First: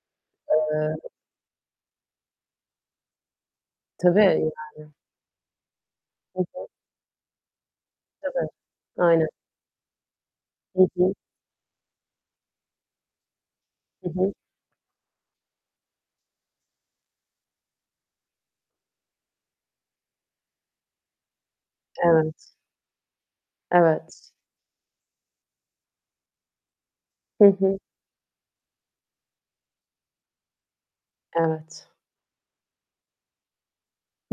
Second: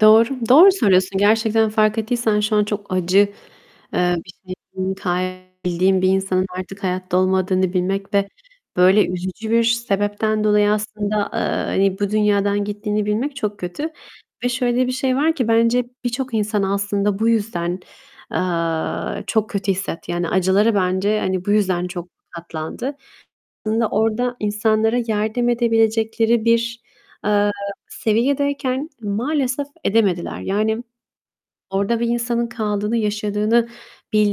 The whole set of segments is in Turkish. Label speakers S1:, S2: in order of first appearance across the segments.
S1: Doğru, doğru
S2: Eee
S1: söylüyorsun. Gerçekten fark ettiysen şu an çok acı, eee,
S2: Tabii
S1: bir
S2: yani.
S1: şeyin, ta bildiğin bir
S2: Hı
S1: insanın
S2: hı.
S1: artık hayatta olmadığını bilmek ve
S2: Tabii,
S1: böyle
S2: aynen.
S1: üzücü bir sebepten dolayı
S2: Hı hı.
S1: aslında, eee, hani bu dünyadan gittiğini bilmek çok kötü.
S2: Hı hı.
S1: Ve şöyle bir şey var ki, bence birçok insan aslında bu yüzden, eee, çok kötü hissetti. Yani acıları bence hani bu yüzden çok
S2: Evet.
S1: katlandı. Aslında
S2: Evet.
S1: orada insanlara yardım edebilecekleri bir,
S2: Hı
S1: eee,
S2: hı.
S1: seviyedeyken maalesef edemediler. Yani
S2: Evet.
S1: orada bir insanın kaldığını, yaşadığını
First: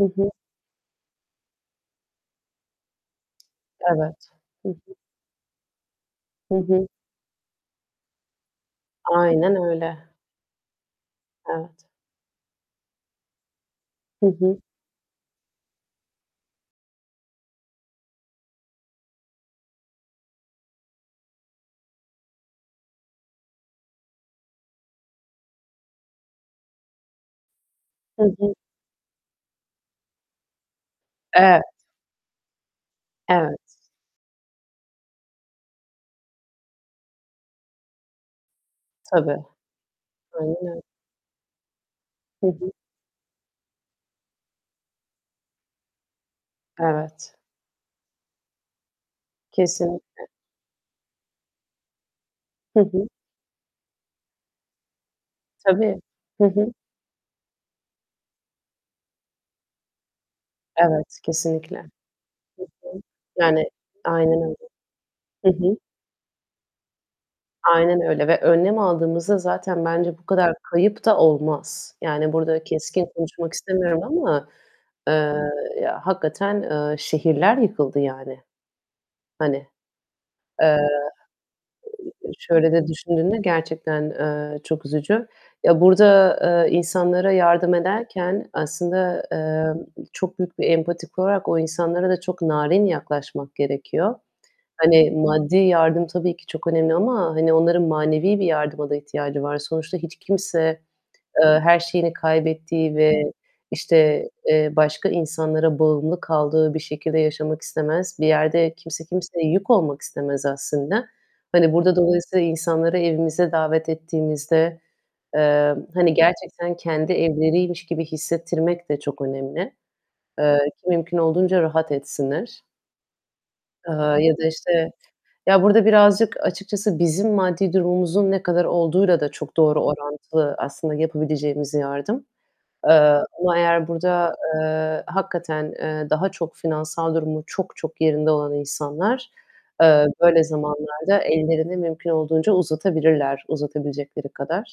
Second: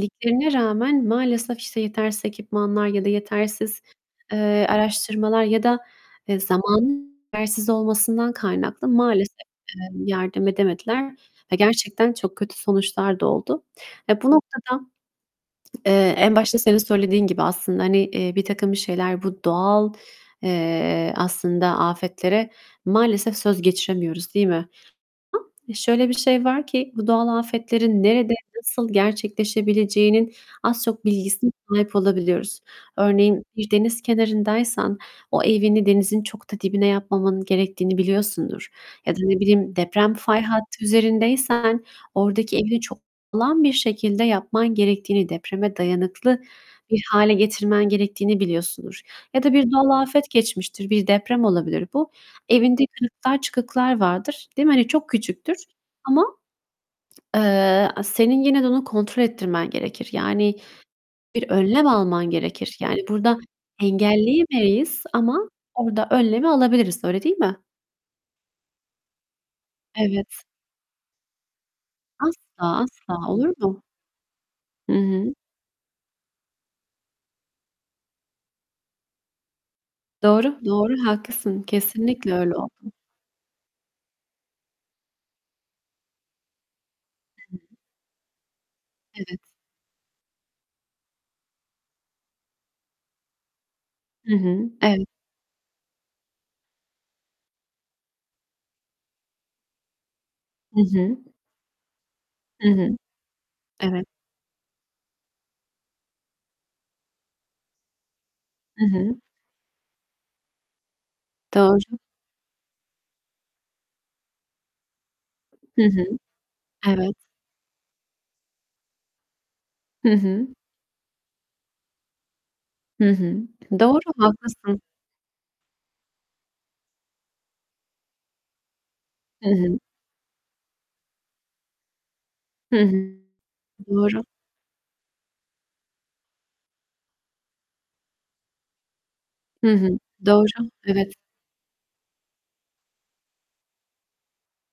S2: Hı hı.
S1: rağmen maalesef işte yetersiz ekipmanlar ya da yetersiz,
S2: Evet.
S1: eee,
S2: Hı hı.
S1: araştırmalar ya da, eee,
S2: Hı hı.
S1: zamanın yetersiz olmasından kaynaklı maalesef,
S2: Aynen
S1: eee,
S2: öyle.
S1: yardım edemediler ve
S2: Evet.
S1: gerçekten çok kötü sonuçlar da oldu. Ve
S2: Hı
S1: bu
S2: hı.
S1: noktada, eee, en başta senin söylediğin gibi aslında, hani, eee, birtakım bir şeyler bu doğal, eee, aslında afetlere maalesef söz geçiremiyoruz, değil mi? Şöyle bir şey var ki, bu doğal afetlerin
S2: Hı
S1: nerede,
S2: hı.
S1: nasıl gerçekleşebileceğinin az, çok bilgisine
S2: Evet.
S1: sahip olabiliyoruz. Örneğin, bir
S2: Evet.
S1: deniz kenarındaysan o evini denizin çok da dibine yapmamanın gerektiğini biliyorsundur. Ya da,
S2: Tabii.
S1: ne bileyim, deprem fay
S2: Aynen öy
S1: hattı üzerindeysen
S2: Hı
S1: oradaki
S2: hı.
S1: evini çok sağlam bir şekilde yapman gerektiğini, depreme dayanıklı bir hâle
S2: Evet.
S1: getirmen gerektiğini biliyorsundur. Ya da bir doğal
S2: Kesinlikle.
S1: afet geçmiştir, bir deprem olabilir bu.
S2: Hı
S1: Evinde
S2: hı.
S1: kırıklar, çıkıklar vardır, değil mi? Hani çok küçüktür
S2: Tabii.
S1: ama,
S2: Hı hı.
S1: eee, senin yine de onu kontrol ettirmen gerekir. Yani
S2: Evet,
S1: bir
S2: kesinlikle.
S1: önlem
S2: Hı
S1: alman gerekir.
S2: hı.
S1: Yani burada
S2: Yani, aynen öyle.
S1: engelleyemeyiz ama
S2: Hı hı.
S1: orada önlemi alabiliriz, öyle değil mi?
S2: Aynen öyle. Ve önlem aldığımızda zaten bence bu
S1: Evet.
S2: kadar kayıp da olmaz. Yani burada
S1: Asla,
S2: keskin
S1: asla,
S2: konuşmak
S1: olur mu?
S2: istemiyorum ama,
S1: Hı
S2: eee,
S1: hı.
S2: ya, hakikaten, eee, şehirler yıkıldı yani. Hani,
S1: Doğru,
S2: eee,
S1: doğru. Haklısın.
S2: i y
S1: Kesinlikle öyle
S2: şöyle de
S1: oldu.
S2: düşündüğümde gerçekten, eee, çok üzücü. Ya, burada, eee, insanlara
S1: Hı
S2: yardım
S1: hı.
S2: ederken aslında,
S1: Evet.
S2: eee, çok büyük bir empati kurarak o insanlara da çok narin yaklaşmak gerekiyor.
S1: Hı hı. Evet.
S2: Hani maddi yardım tabii ki çok önemli ama, hani, onların manevi bir yardıma da ihtiyacı var. Sonuçta hiç kimse,
S1: Hı hı.
S2: eee, her şeyini
S1: Hı hı.
S2: kaybettiği ve
S1: Evet.
S2: işte, eee, başka insanlara bağımlı kaldığı bir şekilde yaşamak istemez. Bir yerde
S1: Hı
S2: kimse
S1: hı.
S2: kimseye yük olmak istemez aslında. Hani burada
S1: Doğru.
S2: dolayısıyla insanları evimize davet ettiğimizde, eee,
S1: Hı hı.
S2: hani gerçekten kendi
S1: Evet.
S2: evleriymiş gibi hissettirmek de çok önemli.
S1: Hı hı.
S2: Eee, ki mümkün olduğunca rahat etsinler.
S1: Hı hı.
S2: Eee,
S1: Doğru,
S2: ya da
S1: haklısın.
S2: işte Ya, burada birazcık açıkçası bizim maddi durumumuzun ne kadar olduğuyla da
S1: Hı
S2: çok
S1: hı.
S2: doğru orantılı aslında yapabileceğimiz yardım.
S1: Hı
S2: Eee,
S1: hı.
S2: ama eğer
S1: Doğru.
S2: burada, eee, hakikaten, eee, daha çok finansal durumu çok, çok yerinde olan insanlar
S1: Hı hı.
S2: eee, böyle
S1: Doğru. Evet.
S2: zamanlarda ellerini mümkün olduğunca uzatabilirler uzatabilecekleri kadar.